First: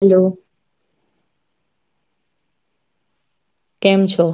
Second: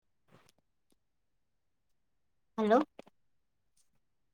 Hello. Hello. કેમ છો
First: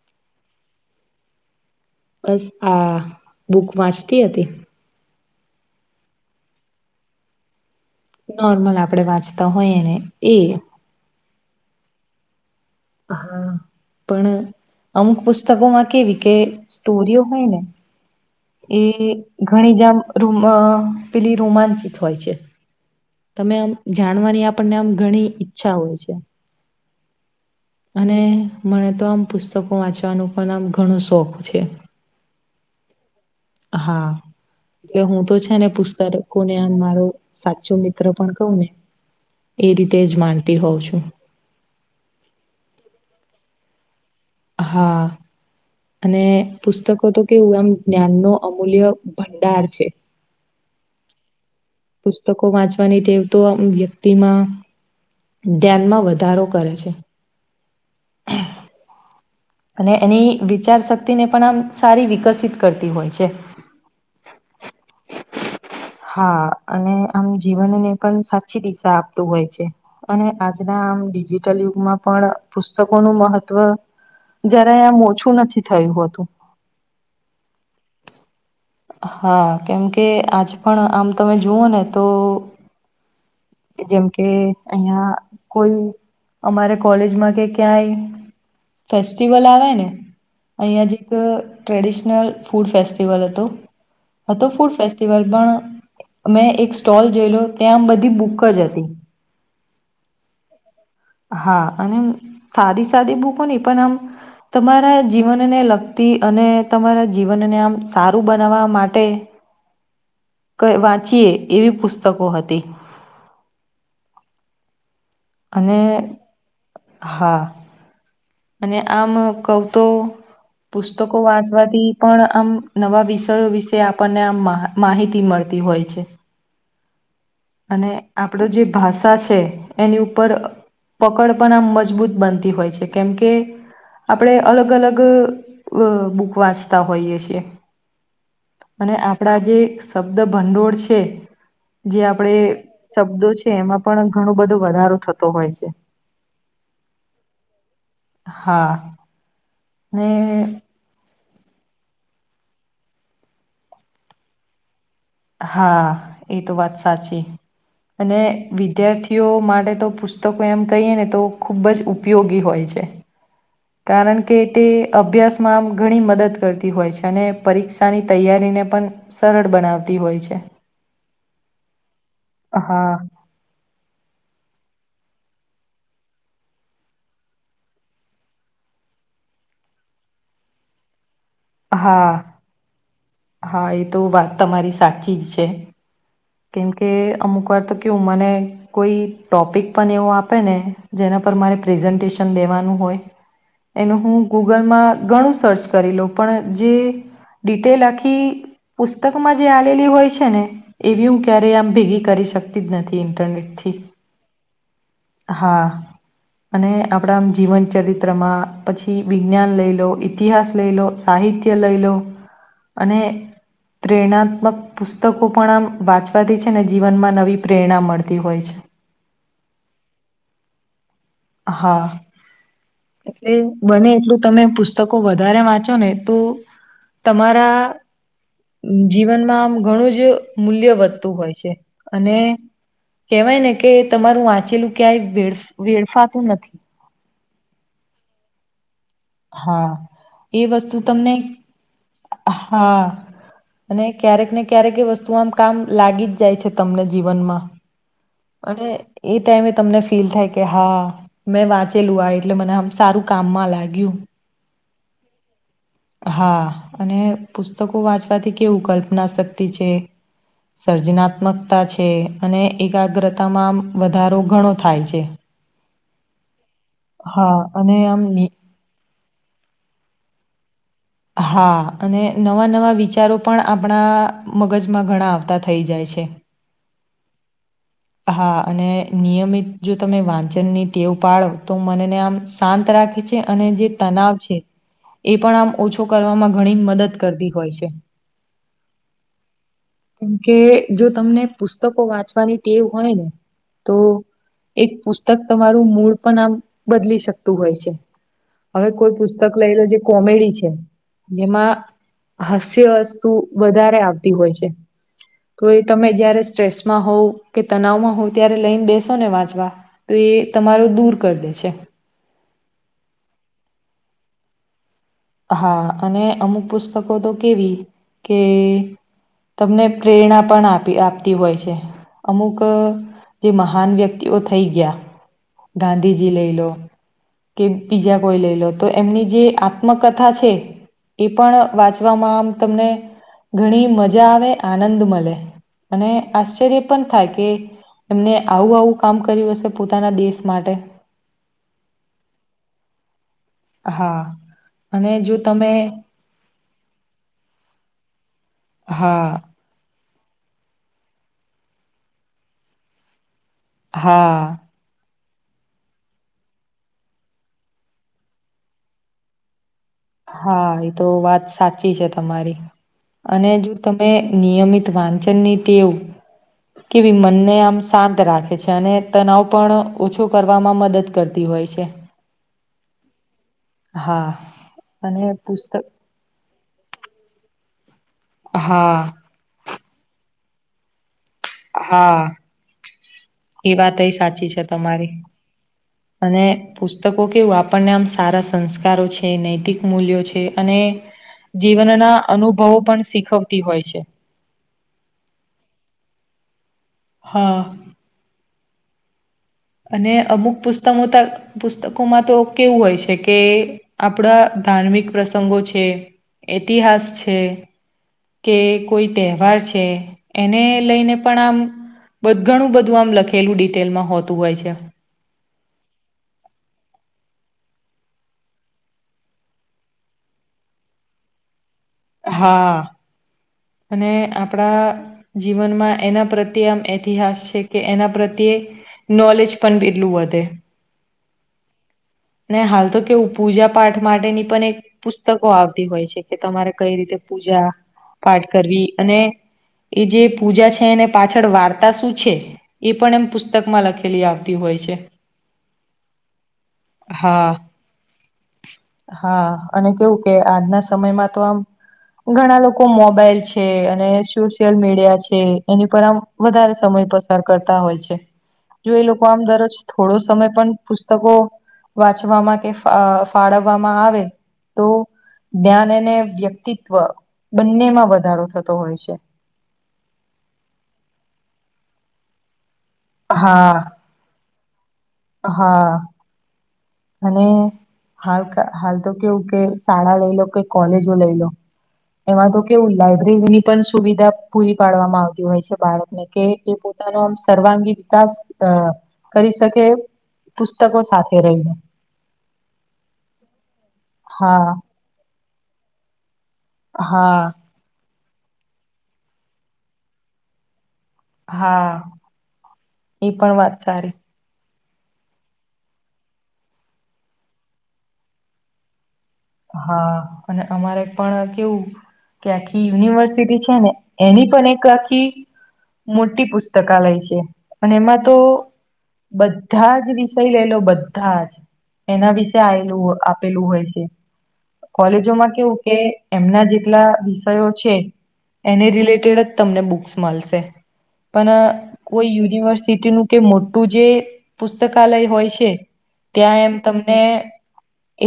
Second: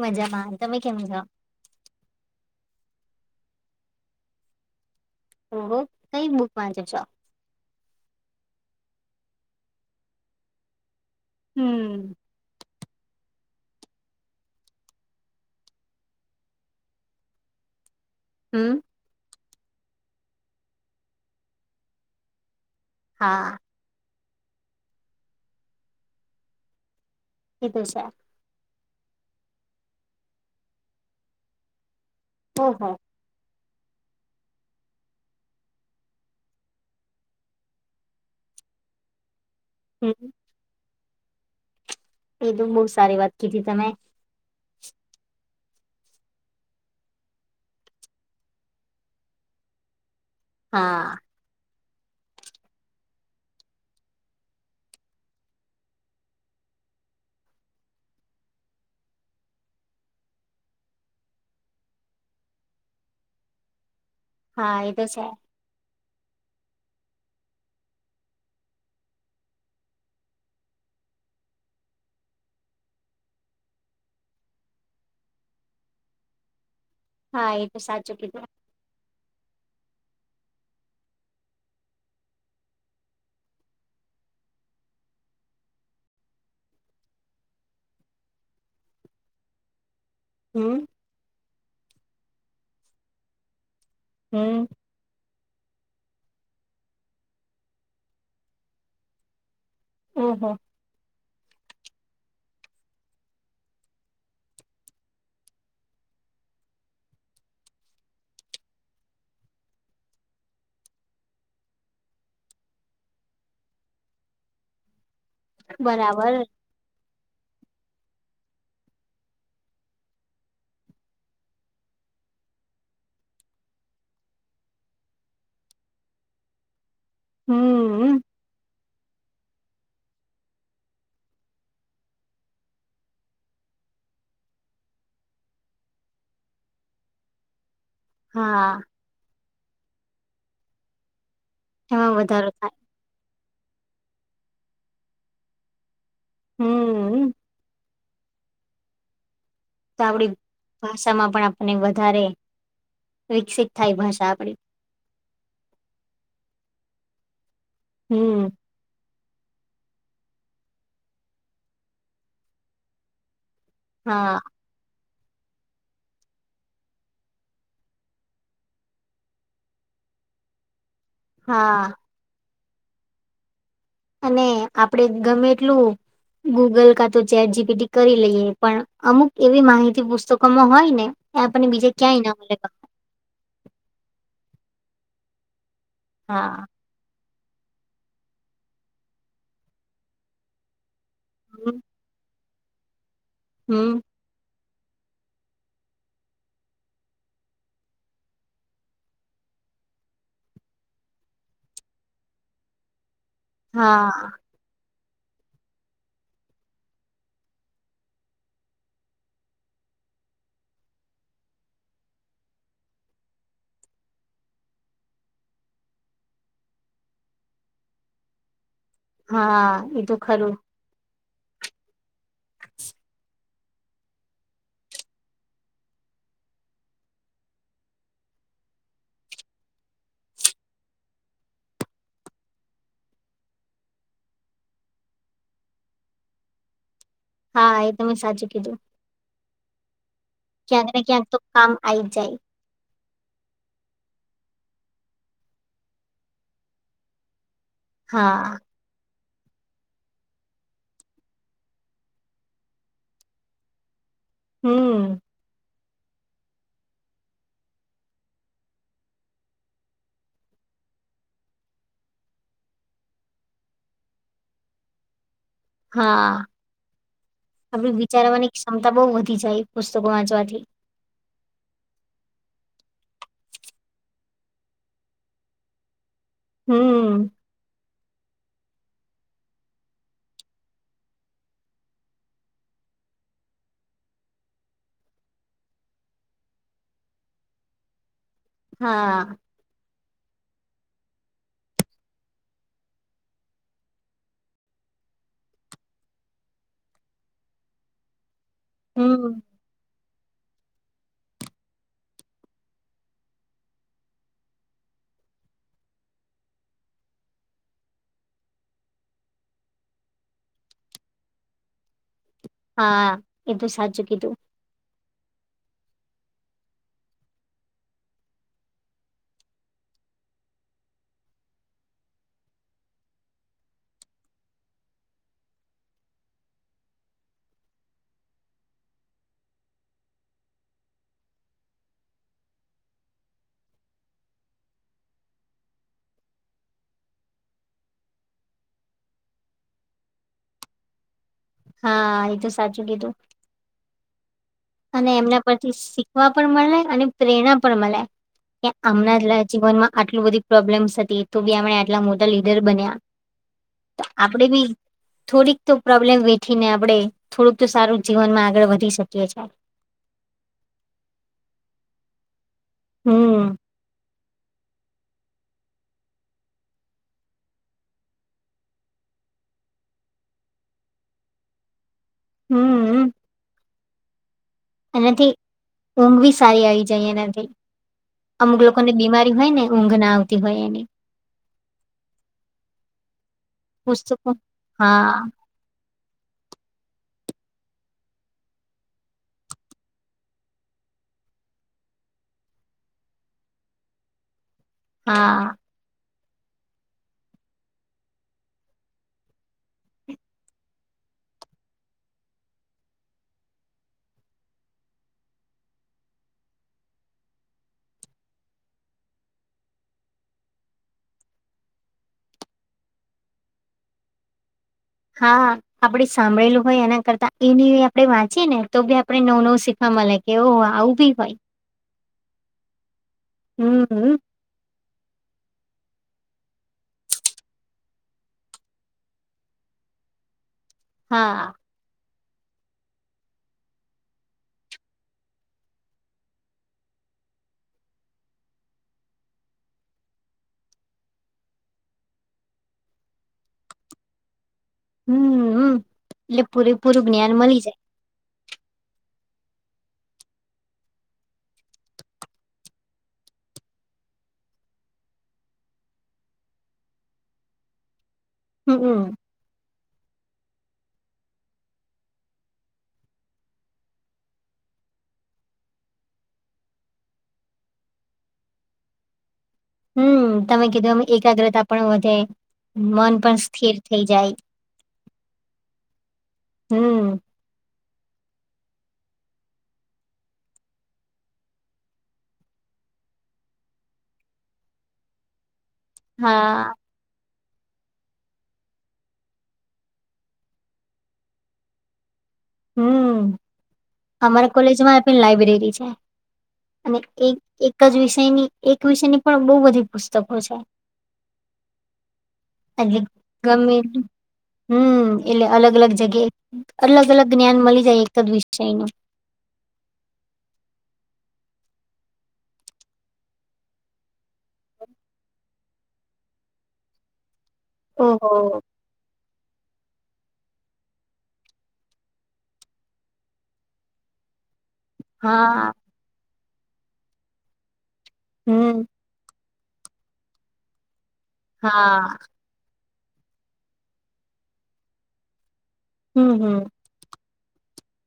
મજામાં તમે કેમ જાવ બસ આ બુક વાંચતી હતી. ઓહ કઈ બુક વાંચે છો નોર્મલ આપણે વાંચતા હોઈએ ને એ હમ હા પણ અમુક પુસ્તકોમાં કેવી કે સ્ટોરીઓ હોય ને હમ એ ઘણી જામ ર પેલી રોમાંચિત હોય છે. તમે હા આમ જાણવાની આપણને આમ ઘણી ઈચ્છા હોય છે. એ તો સા અને મને તો આમ પુસ્તકો વાંચવાનું પણ આમ ઘણો શોખ છે ઓહો હા એ હું તો છે ને પુસ્તક કોને મારો સાચું મિત્ર પણ કઉને એ રીતે જ હમ માનતી હોઉ છું એ તો બહુ સારી વાત કીધી તમે હા અને પુસ્તકો તો કેવું એમ જ્ઞાન ન અમૂલ્ય ભંડાર છે હા પુસ્તકો વાંચવાની ટેવ તો આમ વ્યક્તિમાં ધ્યાનમાં વધારો કરે છે અને એની વિચારશક્તિને પણ આમ સારી વિકસિત કરતી હોય છે હા એ તો છે હા અને આમ જીવનને પણ સાચી દિશા આપતું હોય છે અને આજના મ ડિજિટલ યુગમાં પણ પુસ્તકોનું મહત્વ જરાય આમ ઓછું નથી થયું હતું હા એ તો સાચું કીધું હા કેમકે આજ પણ આમ તમે જુઓને તો જેમ કે અહીંયા કોઈ અમારે કોલેજમાં કે ક્યાંય ફેસ્ટિવલ આવેને હમ અહીંયા જ એક ટ્રેડિશનલ ફૂડ ફેસ્ટિવલ હતો હતો હમ ફૂડ ફેસ્ટિવલ પણ મેં એક સ્ટોલ જોયલો ત્યાં આમ બધી બુક બુકજ હતી ઓહો હા અને સાદી સાદી બૂકો નહિ પણ આમ તમારા જીવનને લગતી અને તમારા જીવનને આમ સારું બનાવવા માટે કઇ વાંચીએ એવી પુસ્તકો હતી. હ [inaudible] બરાબર. હા અને આમ કવ તો પુસ્તકો વાંચવાથી પણ આમ નવા વિષયો વિશે આપણને આમ મા માહિતી મળત. થી હોય છે અને હમ આપણે જે ભાષા છે. એની ઉપર પકડ પણ આમ મજબૂત બનતી હોય છે કેમકે આપણે અલગ અલગ અ બુક વાંચતા હોઈએ છીએ. હા અને આપણા જે શબ્દ ભંડોળ છે. જે એમાં આપણેે વધારો થાય શબ્દો છે એમાં પણ ઘણો બધો વધારો થતો હોય છે. હમ હા તો ને આપડી ભાષામાં પણ અને વધારે વિકસિત થાય ભાષા આપડી હા એ તો વાત સાચી અને હમ વિદ્યાર્થી ઓ માટે તો પુસ્તકો એમ કહીએ ને તો ખૂબ જ ઉપયોગી હોય છે. કારણ કે હા તે અભ્યાસમાં આમ ઘણી મદદ કરતી હોય છે અને પરીક્ષાની તૈયારીને પણ સરળ બનાવ તી હોય છે. હા હા અને આપડે ગમે એટલું ગૂગલ કા તો ચેટ જીપીટી કરી લઈએ પણ અમુક એવી માહિતી પુસ્તકોમાં હોય ને એ આપણને બીજે ક્યાંય ના હા મળે પણ. હા એ તો વાત તમારી સાચી જ છે હા કેમ કે અમુક ઉપર તો કવુ મને કોઈ ટોપિક પણ એવું આપે ને જેના પર મારે હમ પ્રેઝન્ટેશન દેવાનું હોય હમ એનુ હું ગુ ગૂગલમાં ઘણું સર્ચ કરી લો પણ જે ડિટેલ આખી પુસ્તકમાં જે આલી હોય છે ને એવી હું ક્યારેય આમ ભેગી કરી શકતી જ નથી એમ. ઇન્ટરનેટ થી હા હા અને આપણામ જીવન ચરિત્રમાં પછી વિજ્ઞાન લઈ લો ઇતિહાસ લઈ લો સા સાહિત્ય લઈ લો અને પ્રેરણાત્મક પુસ્તકો પણ આમ વાંચવાથી છે ને જીવનમાં નવી પ્રેરણા મળતી હોય છે. હા એ તો ખરું હા. એટલે બને એટલું તમે પુસ્તકો વધારે વાંચો ને તો તમારા જીવનમાં આમ ઘણું જ મૂલ્ય વધતું હોય છે અને કેવાય ને કે તમારું વાંચેલું ક્યાંય વેડ વેડફાતું નથી. હા એ તમે સાચું કીધું. હા. એ વસ્તુ ક્યાંક ને તમને ક્યાંક તો કામ આઈ જ જાય હા અને ક્યારેક ને ક્યારેક વસ્તુ આમ કામ લાગી જ જાય છે તમને જીવનમાં હા અને એ ટાઈમે તમને ફીલ થાય કે હા મેં વાંચેલું આ એટલે મને આમ સારું કામમાં લાગ્યું. હમ્મ. હા અને પુસ્તકો વાંચવાથી કેવું કલ્પના શક્તિ છે સર્જનાત્મકતા છે અને એકાગ્રતામાં વધારો ઘણો થાય છે. હા હા અને આપડી આમ ની વિચારવાની ક્ષમતા બહું વધી જાય પુસ્તકો વાંચવાથી હા અને નવા નવા વિચારો પણ આપણા મગજમાં ઘણા આવતા થઈ જાય છે. છે. હમ્મ. હા અને નિયમિત જો તમે વાંચન ની ટેવ પાડો તો મનેને આમ શાંત રાખ ની છે અને તણાવ છે એ પણ આમ ઓછું છુ કરવામાં ઘણી મદદ કરતી હોય છે. હા. કેમકે જો તમને પુસ્તકો વાંચવાની ટેવ હોય ને તો એક પુસ્તક તમારું મૂળ પણ આમ બદલી શકતું હોય છે. હવે કોઈ પુસ્તક હમ લય લો જે કોમેડી છે જેમાં હાસ્ય વસ્તુ વધારે આવતી હોય છે તો એ તમે જયારે સ્ટ્રેસમાં હોવ કે તનાવમાં હોવ ત્યારે લઈને બેસો ને વાંચવા તોએ એ તમારો દૂર કરી દે છે હા એ તો સાચુ કીધું. હા અને અમુક પુસ્તકો તો કેવી કે તમને પ્રેરણા પણ આપી આપતી હોય છે. અમુક જે મહાન વ્યક્તિઓ થઈ ગયા ગાંધીજી લઈ લો કે પીજા કોઈ લઈ લો તો એમની જે આ મ કથા છે એ પણ વાંચવામાં આમ તમને ઘણી મજા આવે આનંદ મળે અને આશ્ચર્ય પણ થાય કે એમને આવું આવું કામ કર્યું હશે પોતાના દેશ માટે હા એ તો સાચું કીધું. હા. અને જો એમના તમે પરથી શીખવા પણ મળે અને પ્રેરણા પણ મળે. કે હા આમના જ જીવનમાં આટલું બધી પ્રોબ્લેમ્સ હતી તો બી આપણે આટલા મોટા લીડર બન્યા હા આપણેે બી થોડીક તો પ્રોબ્લેમ વેઠીને આપડે થોડુંક તો સારું જીવનમાં આગળ વધી શકીએ છે. હા એ તો વાત સાચી છે તમારી અને હમ જો તમે નિયમિત વાંચનની ટેવ કેવી મનને આમ શાંત રાખે છે અને તનાવ પણ ઓછો કરવામાં મદદ કરતી હ હોય છે. હમ્મ હા અને પુસ્ત ઊંઘ બી સારી આવી જાય એનાથી અમુક લોકોને હા બીમારી હોય ને ઊંઘ ના આવતી હોય એની હા એ વાતય પુસ્તકો સાચી છે તમારી હા અને પુસ્તકો કેવું આપણને આમ સારા સંસ્કારો છે નૈતિક મૂલ્યો છે અને જીવનના અનુભવો પણ શીખવતી હોય છે. હા હા અને અમુક પુસ્તમોતક પુસ્તકોમાં તો કેવું હોય છે કે આપણા ધાર્મિક પ્રસંગો છે ઐતિહાસ છે. કે કોઈ તહેવાર છે એને લઈને પણ આમ બ ઘણું બધું આમ લખેલું ડિટેલમાં હોતું હોય છે. હા આપડે સાંભળેલું હોય એના કરતા એને આપડે વાંચીએ ને તો ભી આપડે નવું નવું શીખવા મલે કેવું આવું ભી હોય હા અને હમ આપડા જીવનમાં એના પ્રત્યે આમ ઐતિહાસક કે એના પ્રત્યે નોલેજ પણ એટલું વધે હા ને હાલ તો કેવું પૂજા પાઠ માટેની પણ એક પુસ્તકો આવતી હોય છે કે તમારે કઈ રીતે પૂજા પાઠ કરવી અને એ જે પૂજા છે એને પાછળ વાર્તા શું છે એ પણ એમ પુસ્તકમાં લખેલી આવતી હોય છે. પૂરું હા જ્ઞાન મલી જાય હા અને કેવું કે આજના સમયમાં તો આમ ઘણા લોકો મોબાઈલ છે અને સોશિયલ મીડિયા છે એની પર આમ વધારે સમય પાસાર કરતા હોય છે જો એ લોકો હમ આમ દરરોજ થોડો સમય પણ પુસ્તકો વાંચવામાં કે ફા અ‌ ફાળવવામાં આવે તો જ્ઞાન અને વ્યક્તિત્વ બંનેમાં વધારો થતો હોય છે. હમ તમે કીધું એમ એકાગ્રતા પણ વધે મન પણ હા. સ્થિર થઈ જાય હા હમ અને હાલ હાલ તો કેવું કે શાળા લઈ લો કે કોલેજો લઈ લો એમાં તો કેવું લાયબ્રેરી ની પણ સુવિધા પૂરી પાડવામાં આવતી હોય છે બાળ કોને કે એ હા પોતાનો આમ સર્વાંગી વિકાસ અ કરી શકે પુસ્તકો સાથે રહીને હમ હા અમારા કોલેજમાં પણ લાઈબ્રેરી છે. અને હા એક એક જ વિષયની એક વિષયની પણ બોવ બધી પુસ્તકો છે. હા એ [unintelligible] પણ વાત ગમે સારી હમ એટલે અલગ અલગ જગ્યાએ અલગ અલગ જ્ઞાન મલી જાય એક જ વિષયનુ હા અને અમારે પણ કેવું કે આખી યુનિવર્સિટી છે ને એની પણ એક આખી મોટી પુસ્તકાલય છે અને એમાં તો ઓહો બધાજ જ વિષય લેલો બધા જ એના વિશે આયલું આપેલું હોય છે. કોલેજોમાં કેવું હા કે એમના જેટલા વિષયો છે એને હમ રિલેટેડ તમને બુકસ મલશે પણ કોઈ હા યુનિવર્સિટીનું કે મોટું જે પુસ્તકાલય હોય છે હમ ત્યાં એમ હમ તમને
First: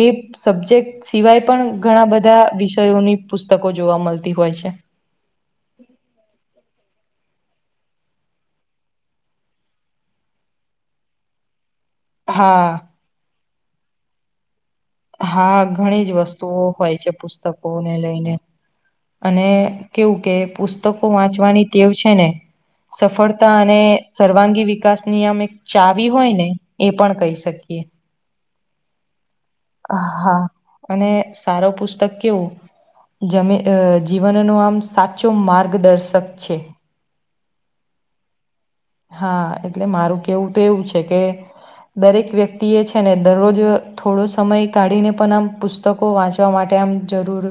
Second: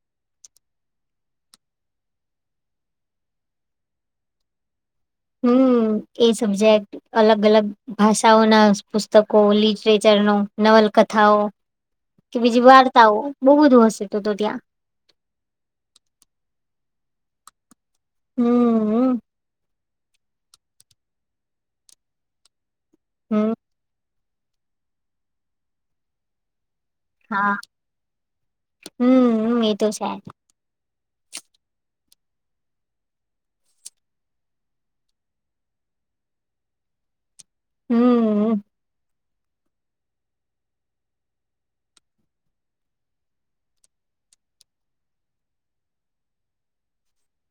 એ સબ્જેક્ટ સિવાય પણ ઘણા બધા વિષયોની પુસ્તકો જોવા મળતી હોય છે. હમ એ સબ્જેક્ટ અલગ અલગ ભાષાઓના પુસ્તકો લિટરેચરનો નવલકથાઓ કે બીજી હા વાર્તાઓ બઉુ બધું હશે તો તો ત્યાં હા ઘણી જ વસ્તુઓ હોય છે પુસ્તકોને લઈને હમ અને કેવું કે પુસ્તકો વાંચવાની ટેવ છે ને હમ સફળતા અને સર્વાંગી વિકાસ નિ યમ એક ચાવી હોય ને એ પણ કહી હા શકીએ હમ એ તો છે. હા અને સારો પુસ્તક કેવું જમે જીવનનો આમ સાચો માર્ગદર્શક છે. હમ. હા એટલે મારું કેવું તો એવું છે કે દરેક વ્યક્તિ એ છે ને દરરોજ થોડો સમય કાઢીને પણ આમ પુસ્તકો વાંચવા માટે તેમ જરૂર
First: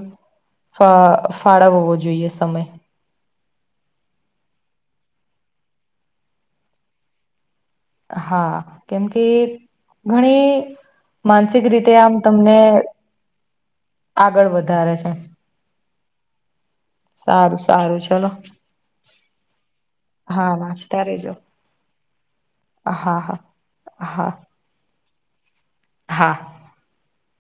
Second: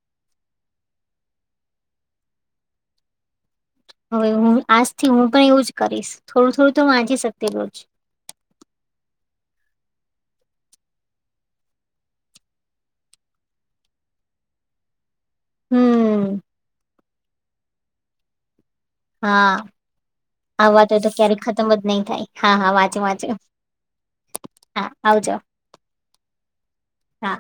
ફ ફાળવ હોવો જોઈએ સમય હવે હું આજથી હું પણ એવું જ કરીશ થોડું થોડું તો વાચી સકતી રોજ હા કેમ કે ઘણી માનસિક રીતે આમ તમને આગળ વધારે છે. હમ સારું સારું ચલો હા હા આ વાતો વાંચતા તો રેજો ક્યારેક ખતમ જ નહી થાય હા હા હા વાંચું વાંચું હા હા આવજો હા હા